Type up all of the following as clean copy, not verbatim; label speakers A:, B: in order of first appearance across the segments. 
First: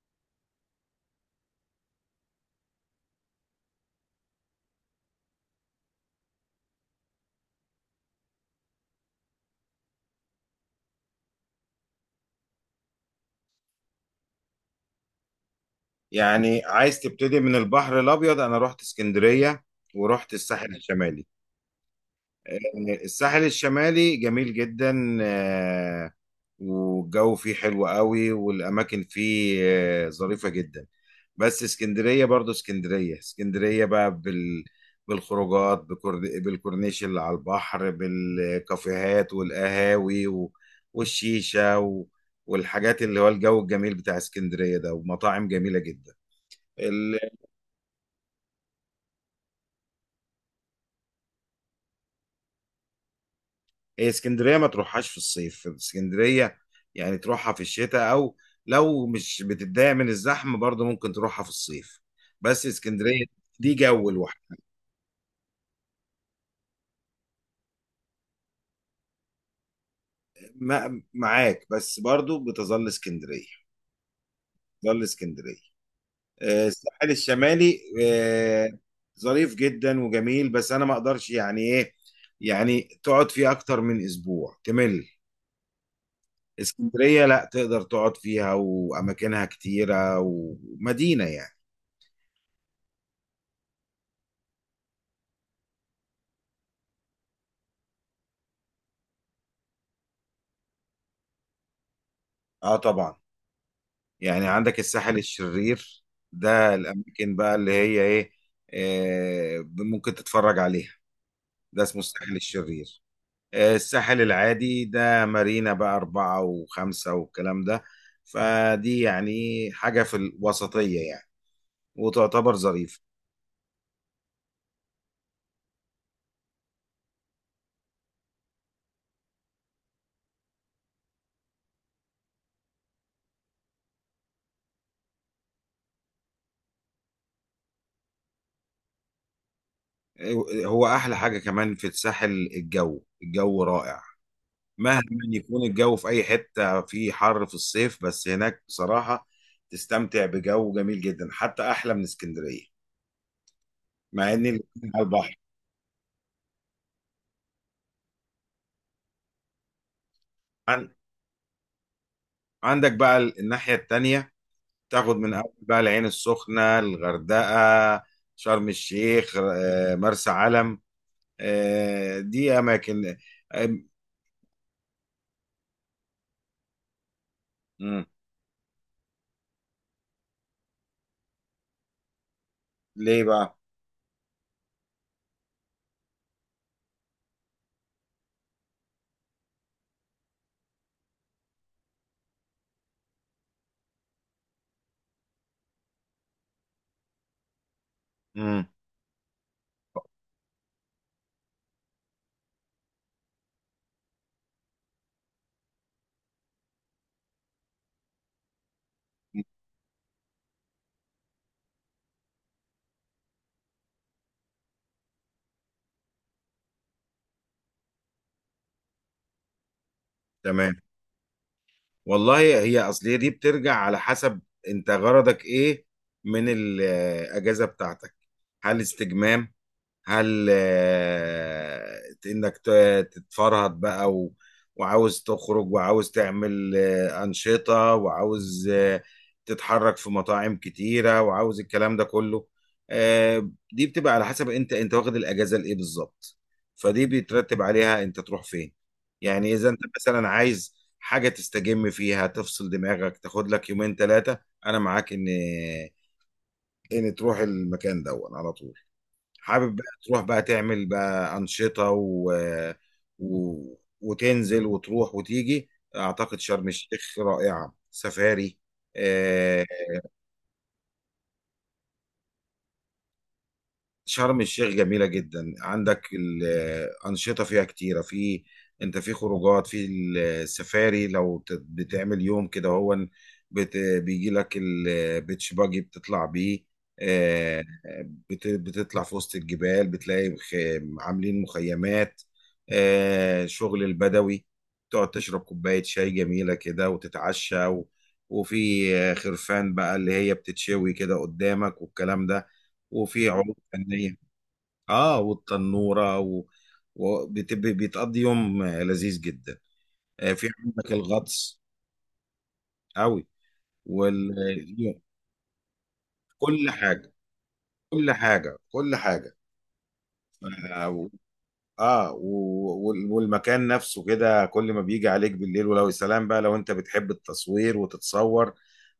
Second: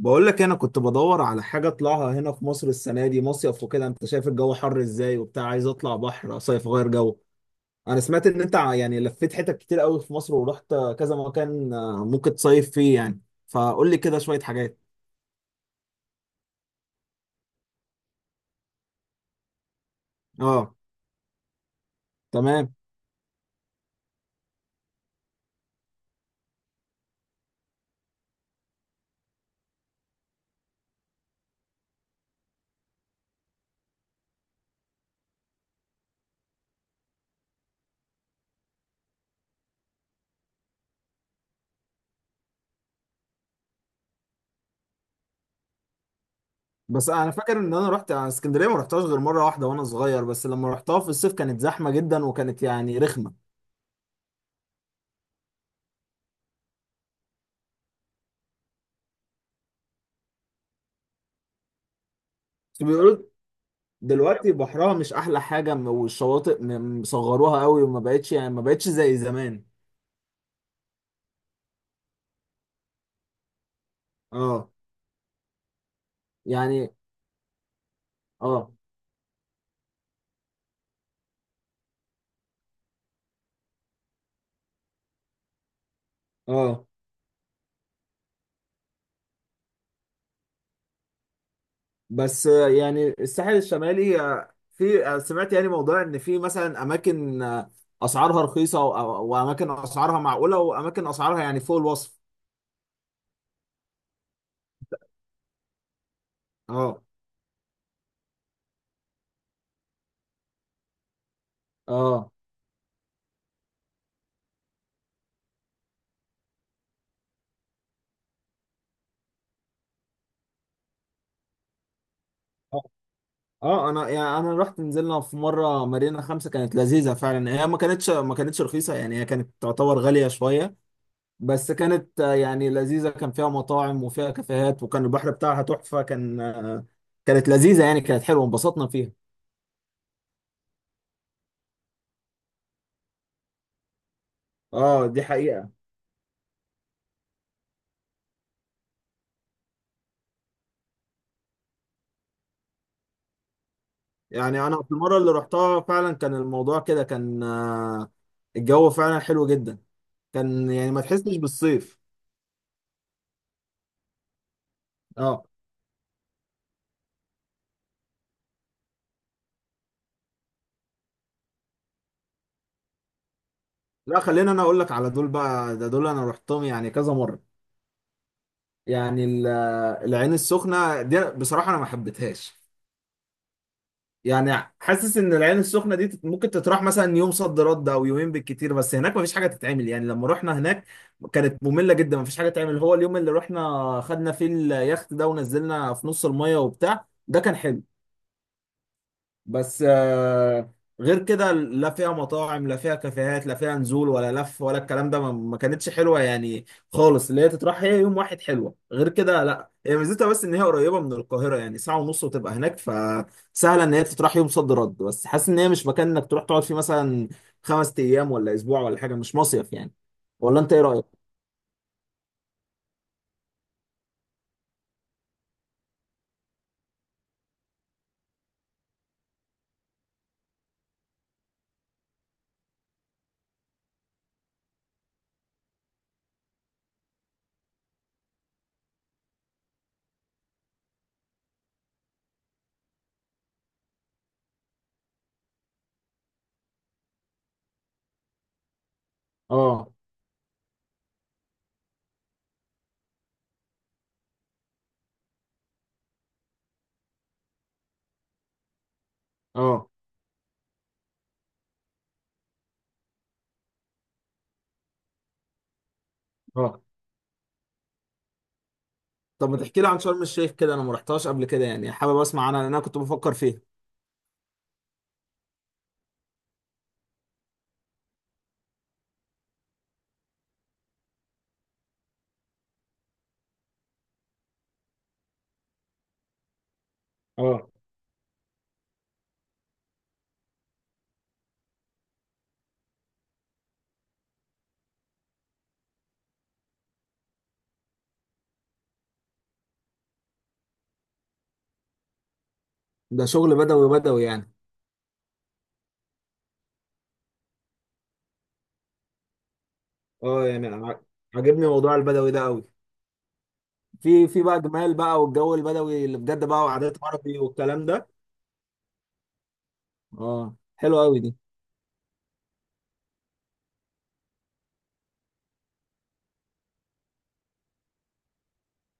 A: بقول لك انا كنت بدور على حاجه اطلعها هنا في مصر السنه دي مصيف وكده، انت شايف الجو حر ازاي وبتاع، عايز اطلع بحر صيف غير جو. انا سمعت ان انت لفيت حتت كتير قوي في مصر ورحت كذا مكان، ممكن تصيف فيه يعني. فقول لي كده شويه حاجات.
B: يعني عايز تبتدي من البحر الابيض. انا رحت اسكندريه ورحت
A: اه،
B: الساحل الشمالي.
A: تمام.
B: الساحل الشمالي جميل جدا، والجو فيه حلو قوي، والاماكن فيه ظريفه جدا. بس اسكندريه برضو اسكندريه بقى بالخروجات، بالكورنيش اللي على البحر، بالكافيهات والقهاوي والشيشه والحاجات، اللي هو الجو الجميل بتاع اسكندريه ده، ومطاعم جميله جدا.
A: بس انا فاكر ان انا رحت اسكندريه، ما رحتهاش غير مره واحده وانا صغير، بس لما رحتها في الصيف كانت زحمه جدا وكانت يعني رخمه.
B: هي اسكندريه ما تروحهاش في الصيف. اسكندريه يعني تروحها في الشتاء، او لو مش بتتضايق من الزحمه برضه ممكن تروحها في الصيف. بس
A: بس بيقولوا
B: اسكندريه دي جو
A: دلوقتي
B: لوحده.
A: بحرها مش احلى حاجه، والشواطئ مصغروها قوي وما بقتش يعني ما بقتش زي زمان.
B: معاك، بس برضه بتظل اسكندريه
A: اه،
B: بتظل اسكندريه
A: يعني
B: الساحل الشمالي
A: اه.
B: ظريف جدا وجميل، بس انا ما اقدرش يعني ايه، يعني تقعد فيه اكتر من اسبوع تمل.
A: اه،
B: اسكندريه لا تقدر تقعد فيها، واماكنها كتيره ومدينه يعني.
A: بس يعني الساحل الشمالي، في، سمعت يعني موضوع ان في مثلا اماكن، اسعارها رخيصه واماكن اسعارها معقوله واماكن اسعارها يعني فوق الوصف.
B: اه، طبعا، يعني عندك الساحل الشرير. ده
A: اه،
B: الأماكن بقى اللي هي إيه، ممكن تتفرج عليها. ده اسمه
A: اه.
B: الساحل الشرير. الساحل العادي ده مارينا بقى 4 و5 والكلام ده. فدي يعني حاجة في الوسطية يعني، وتعتبر
A: اه،
B: ظريفة.
A: انا يعني انا رحت، نزلنا في مره مارينا خمسة، كانت لذيذه فعلا. هي ما كانتش رخيصه يعني، هي كانت تعتبر غاليه شويه، بس كانت يعني لذيذه. كان فيها مطاعم وفيها كافيهات وكان البحر بتاعها تحفه، كان كانت لذيذه يعني، كانت حلوه، انبسطنا فيها.
B: هو أحلى حاجة كمان في الساحل، الجو رائع. مهما
A: اه، دي
B: يكون
A: حقيقة.
B: الجو في أي حتة في حر في الصيف، بس هناك بصراحة تستمتع بجو جميل جدا، حتى أحلى من اسكندرية، مع ان
A: يعني انا
B: الاتنين
A: في
B: على
A: المرة اللي
B: البحر.
A: رحتها فعلا كان الموضوع كده، كان الجو فعلا حلو جدا، كان
B: عن-
A: يعني ما تحسش بالصيف.
B: عندك بقى الناحية التانية، تاخد من
A: اه،
B: أول بقى العين السخنة، الغردقة، شرم الشيخ، مرسى علم. دي أماكن آه،
A: لا خلينا انا اقول لك على دول بقى، ده دول انا رحتهم يعني كذا مرة.
B: مم.
A: يعني العين السخنة دي بصراحة انا ما حبيتهاش.
B: ليه بقى؟
A: يعني حاسس ان العين السخنه دي ممكن تتراح مثلا يوم صد رد او يومين بالكتير، بس هناك مفيش حاجه تتعمل. يعني لما رحنا هناك كانت ممله جدا، مفيش حاجه تتعمل. هو اليوم اللي رحنا خدنا فيه اليخت ده ونزلنا في نص الميه وبتاع، ده كان حلو.
B: مم.
A: بس غير كده لا فيها مطاعم لا فيها كافيهات لا فيها نزول ولا لف ولا الكلام ده، ما كانتش حلوه يعني خالص. اللي هي تتراح هي يوم واحد حلوه، غير كده لا. هي ميزتها بس ان هي قريبه من القاهره، يعني ساعه ونص وتبقى هناك، فسهله ان هي تتراح يوم صد رد، بس حاسس ان هي مش مكان انك تروح تقعد فيه مثلا خمس ايام ولا اسبوع ولا حاجه، مش مصيف يعني. ولا انت
B: تمام.
A: ايه رايك؟
B: والله هي أصلية دي بترجع على حسب. أنت غرضك إيه من الأجازة بتاعتك؟ هل استجمام، هل انك تتفرهد بقى وعاوز تخرج، وعاوز تعمل أنشطة، وعاوز تتحرك في مطاعم كتيرة، وعاوز الكلام ده كله؟ دي بتبقى على حسب انت واخد الأجازة لإيه بالظبط. فدي بيترتب عليها انت تروح فين. يعني اذا انت
A: اه،
B: مثلا عايز حاجة تستجم فيها، تفصل دماغك، تاخد لك يومين ثلاثة، انا معاك ان تروح المكان ده على طول. حابب بقى
A: اه،
B: تروح بقى تعمل بقى أنشطة و... وتنزل وتروح وتيجي. أعتقد شرم
A: اه.
B: الشيخ رائعة، سفاري.
A: طب ما
B: آه،
A: تحكي لي عن شرم الشيخ كده، انا ما رحتهاش قبل كده، يعني حابب اسمع عنها لان انا كنت بفكر فيها.
B: شرم الشيخ جميلة جدا. عندك الأنشطة فيها كتيرة. في أنت في خروجات، في السفاري، لو بتعمل يوم كده، هو بيجي لك البيتش باجي بتطلع بيه. آه،
A: اه،
B: بتطلع في وسط الجبال، بتلاقي عاملين مخيمات، شغل البدوي. تقعد تشرب كوباية شاي جميلة كده وتتعشى، وفي خرفان بقى اللي هي بتتشوي كده قدامك والكلام ده،
A: ده
B: وفي
A: شغل
B: عروض
A: بدوي
B: فنية.
A: بدوي يعني.
B: اه، والتنورة، وبيتقضي يوم لذيذ جدا.
A: اه،
B: في
A: يعني
B: عندك الغطس.
A: عاجبني موضوع البدوي ده قوي.
B: قوي وال...
A: في في بقى جمال بقى، والجو البدوي اللي بجد بقى،
B: كل
A: وعادات
B: حاجة،
A: عربي والكلام ده.
B: كل حاجة، كل حاجة.
A: اه،
B: اه
A: حلو قوي دي.
B: والمكان نفسه كده، كل ما بيجي عليك بالليل، ولو يا سلام بقى لو انت بتحب التصوير وتتصور،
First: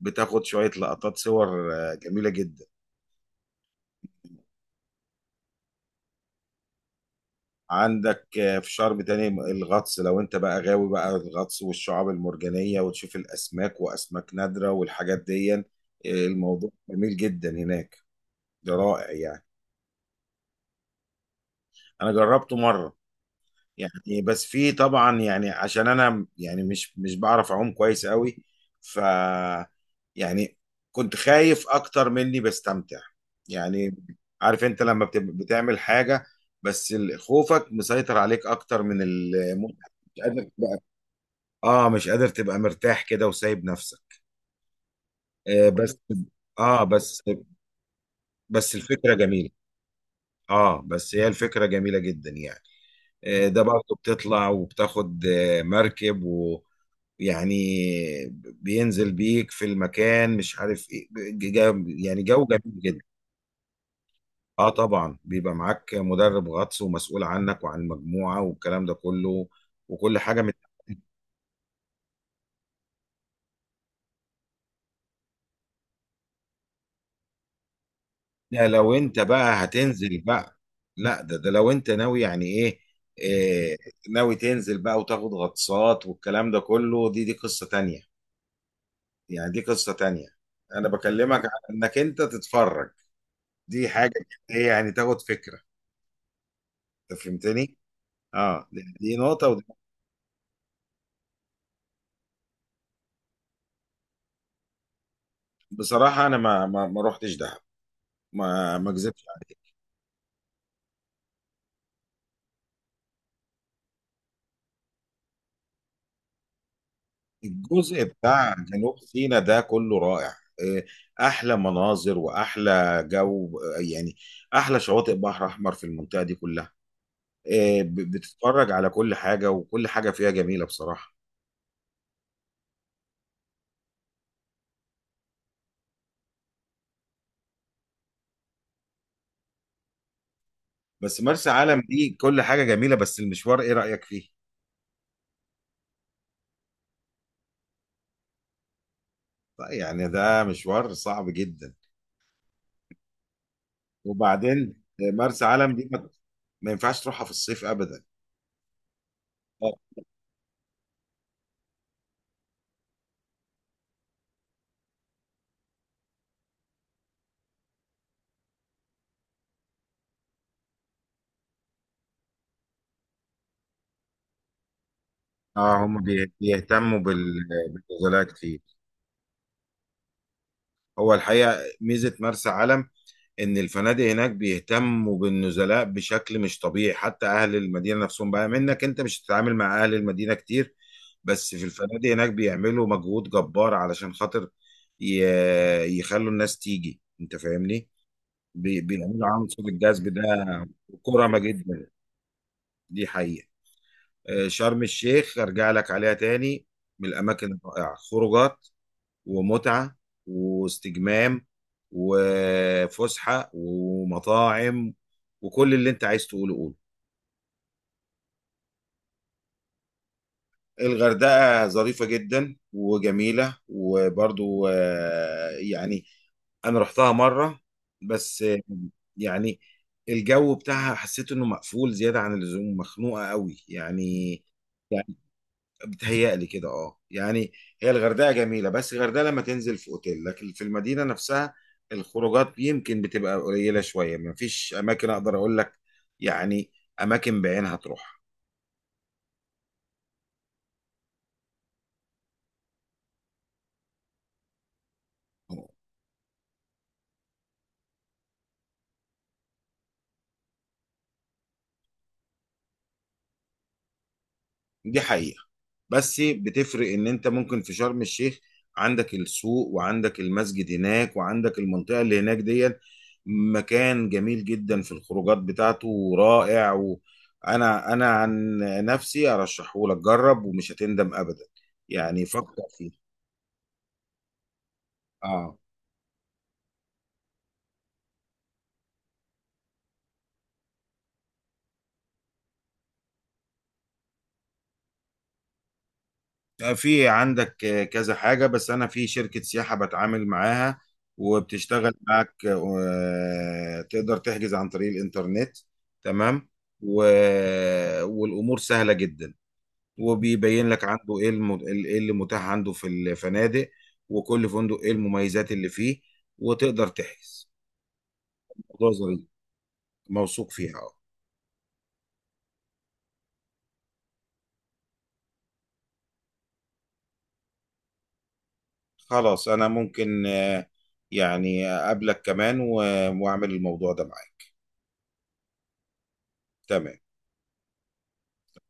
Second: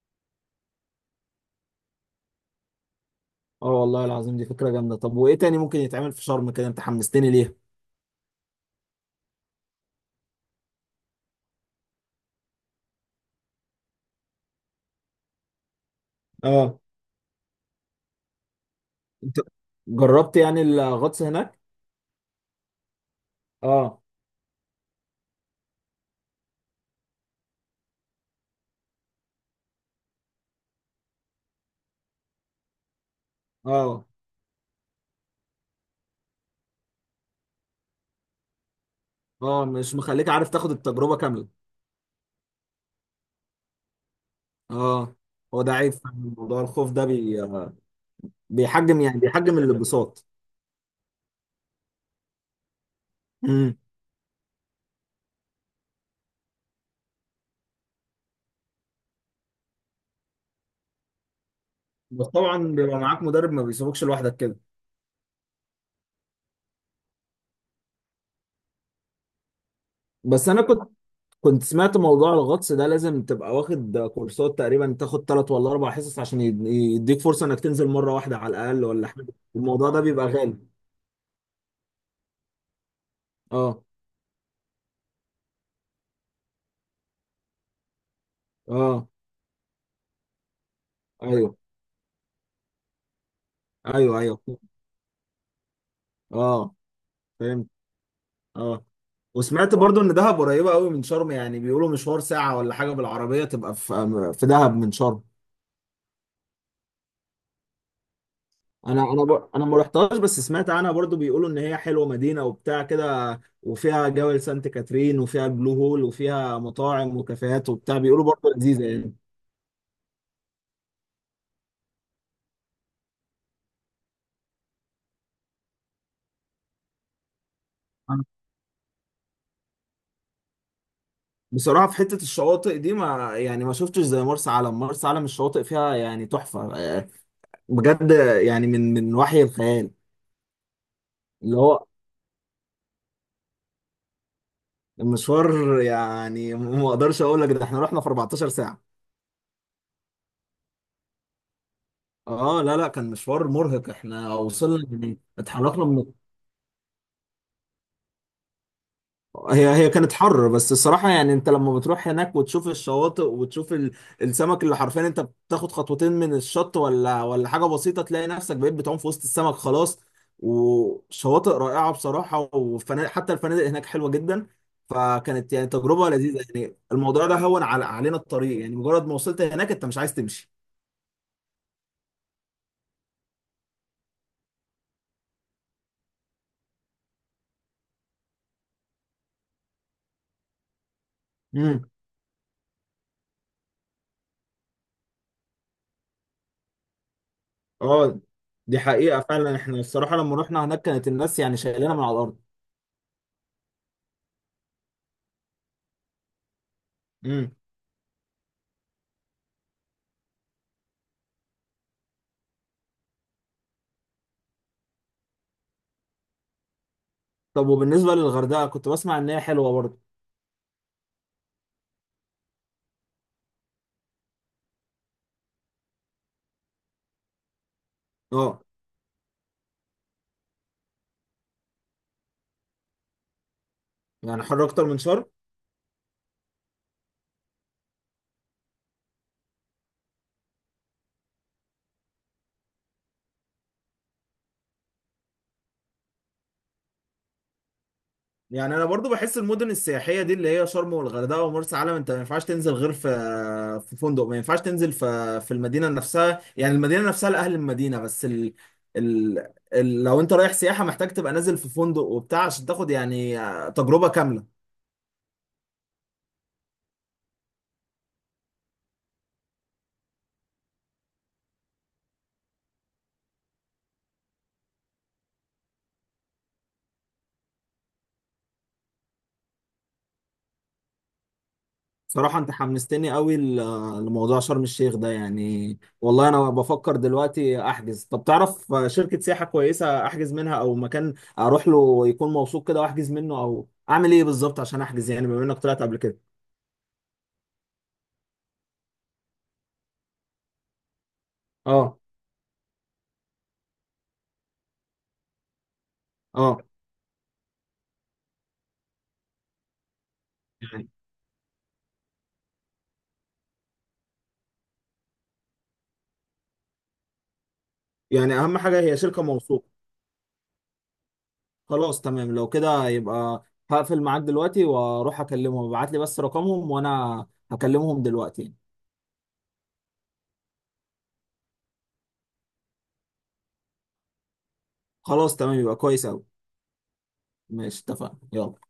B: بتاخد شوية لقطات صور جميلة جدا.
A: اه، والله العظيم دي فكرة جامدة. طب وايه تاني ممكن يتعمل في شرم كده؟ انت حمستني ليها.
B: عندك في شرم تاني الغطس، لو انت بقى غاوي بقى الغطس والشعاب المرجانية، وتشوف الأسماك وأسماك نادرة والحاجات دي. الموضوع
A: اه،
B: جميل جدا هناك، ده رائع
A: انت
B: يعني.
A: جربت يعني الغطس هناك؟
B: أنا جربته مرة
A: اه،
B: يعني، بس في طبعا يعني عشان أنا يعني مش بعرف أعوم كويس قوي. ف يعني كنت خايف أكتر مني بستمتع يعني.
A: اه.
B: عارف انت لما بتعمل حاجة، بس خوفك مسيطر عليك أكتر من
A: اه،
B: المتعة،
A: مش
B: مش
A: مخليك عارف
B: قادر.
A: تاخد التجربة كاملة.
B: اه، مش قادر تبقى مرتاح كده وسايب نفسك.
A: اه، هو
B: آه،
A: ده
B: بس.
A: عيب في موضوع
B: اه
A: الخوف ده
B: بس بس
A: بيحجم
B: الفكرة
A: يعني
B: جميلة.
A: بيحجم الانبساط.
B: اه، بس هي الفكرة جميلة جدا يعني. آه، ده
A: امم
B: برضه بتطلع وبتاخد مركب ويعني بينزل بيك في المكان، مش عارف ايه، يعني
A: بس
B: جو
A: طبعا
B: جميل
A: بيبقى
B: جدا.
A: معاك مدرب، ما بيسيبوكش لوحدك كده.
B: اه طبعا بيبقى معاك مدرب غطس ومسؤول عنك وعن المجموعة والكلام ده كله، وكل حاجة.
A: بس انا كنت سمعت موضوع الغطس ده، لازم تبقى واخد كورسات تقريبا، تاخد ثلاث ولا اربع حصص عشان يديك فرصة انك تنزل مرة واحدة على
B: ده
A: الاقل
B: لو
A: ولا
B: انت
A: حاجة.
B: بقى
A: الموضوع ده
B: هتنزل
A: بيبقى غالي.
B: بقى. لا، ده لو انت ناوي يعني ايه، إيه،
A: اه،
B: ناوي تنزل بقى وتاخد غطسات والكلام ده كله، دي قصة تانية.
A: اه.
B: يعني دي قصة تانية، انا بكلمك عن
A: ايوه
B: انك انت تتفرج، دي حاجة
A: ايوه ايوه
B: ايه يعني، تاخد فكرة.
A: اه،
B: انت
A: فهمت.
B: فهمتني. اه، دي,
A: اه،
B: دي نقطة ودي.
A: وسمعت برضو ان دهب قريبة قوي من شرم، يعني بيقولوا مشوار ساعة ولا حاجة بالعربية تبقى في دهب من شرم.
B: بصراحة انا ما رحتش دهب، ما
A: انا
B: اكذبش.
A: انا بر... انا ما رحتهاش، بس سمعت عنها برضو، بيقولوا ان هي حلوه مدينه وبتاع كده، وفيها جبل سانت كاترين وفيها البلو هول وفيها مطاعم وكافيهات وبتاع،
B: الجزء
A: بيقولوا برضو
B: بتاع
A: لذيذه
B: جنوب
A: يعني.
B: سيناء ده كله رائع، إيه، احلى مناظر واحلى جو، يعني احلى شواطئ بحر احمر في المنطقه دي كلها.
A: أنا
B: بتتفرج على كل حاجه، وكل حاجه فيها جميله بصراحه.
A: بصراحه في حته الشواطئ دي، ما يعني ما شفتش زي مرسى علم. مرسى علم الشواطئ فيها يعني تحفه، بجد، يعني من وحي الخيال.
B: بس مرسى
A: اللي
B: علم
A: هو
B: دي كل حاجه جميله، بس المشوار ايه رايك فيه؟
A: المشوار يعني ما اقدرش اقول لك، ده احنا رحنا في 14 ساعه.
B: طيب يعني ده مشوار صعب جدا.
A: اه، لا كان مشوار مرهق، احنا
B: وبعدين
A: وصلنا يعني
B: مرسى علم
A: اتحركنا
B: دي ما
A: من.
B: ما ينفعش تروحها في الصيف ابدا.
A: هي كانت حر، بس الصراحة يعني انت لما بتروح هناك وتشوف الشواطئ وتشوف السمك، اللي حرفيا انت بتاخد خطوتين من الشط ولا حاجة بسيطة تلاقي نفسك بقيت بتعوم في وسط السمك، خلاص. وشواطئ رائعة بصراحة، وفنادق، حتى الفنادق هناك حلوة جدا. فكانت يعني
B: اه، هم
A: تجربة لذيذة، يعني
B: بيهتموا
A: الموضوع ده علينا
B: بالنزلات كتير.
A: الطريق، يعني مجرد ما وصلت هناك انت مش عايز تمشي.
B: هو الحقيقه ميزه مرسى علم ان الفنادق هناك بيهتموا بالنزلاء بشكل مش طبيعي، حتى اهل المدينه نفسهم بقى، منك انت مش هتتعامل مع اهل المدينه كتير، بس في
A: امم.
B: الفنادق هناك بيعملوا مجهود جبار علشان خاطر يخلوا الناس تيجي. انت فاهمني،
A: اه، دي حقيقة.
B: بيعملوا
A: فعلا
B: عنصر
A: احنا
B: الجذب
A: الصراحة
B: ده.
A: لما رحنا هناك كانت
B: كرمه
A: الناس يعني
B: جدا،
A: شايلانا من على الأرض.
B: دي حقيقه. شرم الشيخ ارجع لك عليها تاني، من الاماكن
A: امم.
B: الرائعه، خروجات، ومتعة، واستجمام، وفسحة، ومطاعم، وكل اللي انت عايز تقوله قوله.
A: طب وبالنسبة للغردقة، كنت بسمع إن هي حلوة برضه.
B: الغردقة ظريفة جدا وجميلة وبرضو، يعني انا رحتها مرة، بس
A: اه،
B: يعني الجو بتاعها حسيت انه مقفول زيادة عن اللزوم، مخنوقة قوي يعني.
A: يعني حر اكتر من شرم؟
B: بتهيألي كده، اه يعني. هي الغردقه جميله، بس الغردقه لما تنزل في اوتيل، لكن في المدينه نفسها الخروجات يمكن بتبقى قليله شويه، ما فيش اماكن اقدر اقول لك يعني اماكن بعينها تروح.
A: يعني انا برضو بحس المدن السياحيه دي اللي هي شرم والغردقه ومرسى علم، انت ما ينفعش تنزل غير في فندق. ما ينفعش تنزل في المدينه نفسها، يعني المدينه نفسها لاهل المدينه، بس ال... لو انت رايح سياحه محتاج تبقى نازل في فندق وبتاع عشان تاخد يعني تجربه كامله.
B: دي حقيقة، بس بتفرق ان انت ممكن في شرم الشيخ عندك السوق، وعندك المسجد هناك، وعندك المنطقة اللي هناك دي. مكان جميل جدا في الخروجات بتاعته ورائع، وانا انا عن نفسي ارشحه لك، جرب ومش هتندم ابدا، يعني
A: صراحة انت
B: فكر فيه.
A: حمستني قوي لموضوع شرم الشيخ ده،
B: اه،
A: يعني والله انا بفكر دلوقتي احجز. طب تعرف شركة سياحة كويسة احجز منها، او مكان اروح له يكون موثوق كده واحجز منه، او اعمل ايه بالظبط عشان احجز يعني، بما انك طلعت قبل كده.
B: في عندك كذا حاجة، بس أنا في شركة سياحة بتعامل معاها وبتشتغل
A: اه،
B: معك، تقدر تحجز عن طريق الإنترنت. تمام،
A: اه،
B: و... والأمور سهلة جدا، وبيبين لك
A: يعني
B: عنده إيه إيه اللي متاح عنده في الفنادق، وكل فندق إيه المميزات اللي فيه، وتقدر تحجز.
A: يعني اهم حاجة
B: موضوع
A: هي
B: ظريف،
A: شركة موثوقة.
B: موثوق فيها أه.
A: خلاص تمام، لو كده يبقى هقفل معاك دلوقتي واروح اكلمهم. ابعت لي بس رقمهم وانا هكلمهم دلوقتي.
B: خلاص، أنا ممكن يعني أقابلك كمان وأعمل الموضوع ده معاك.
A: خلاص تمام، يبقى كويس قوي.
B: تمام.
A: ماشي، اتفقنا، يلا.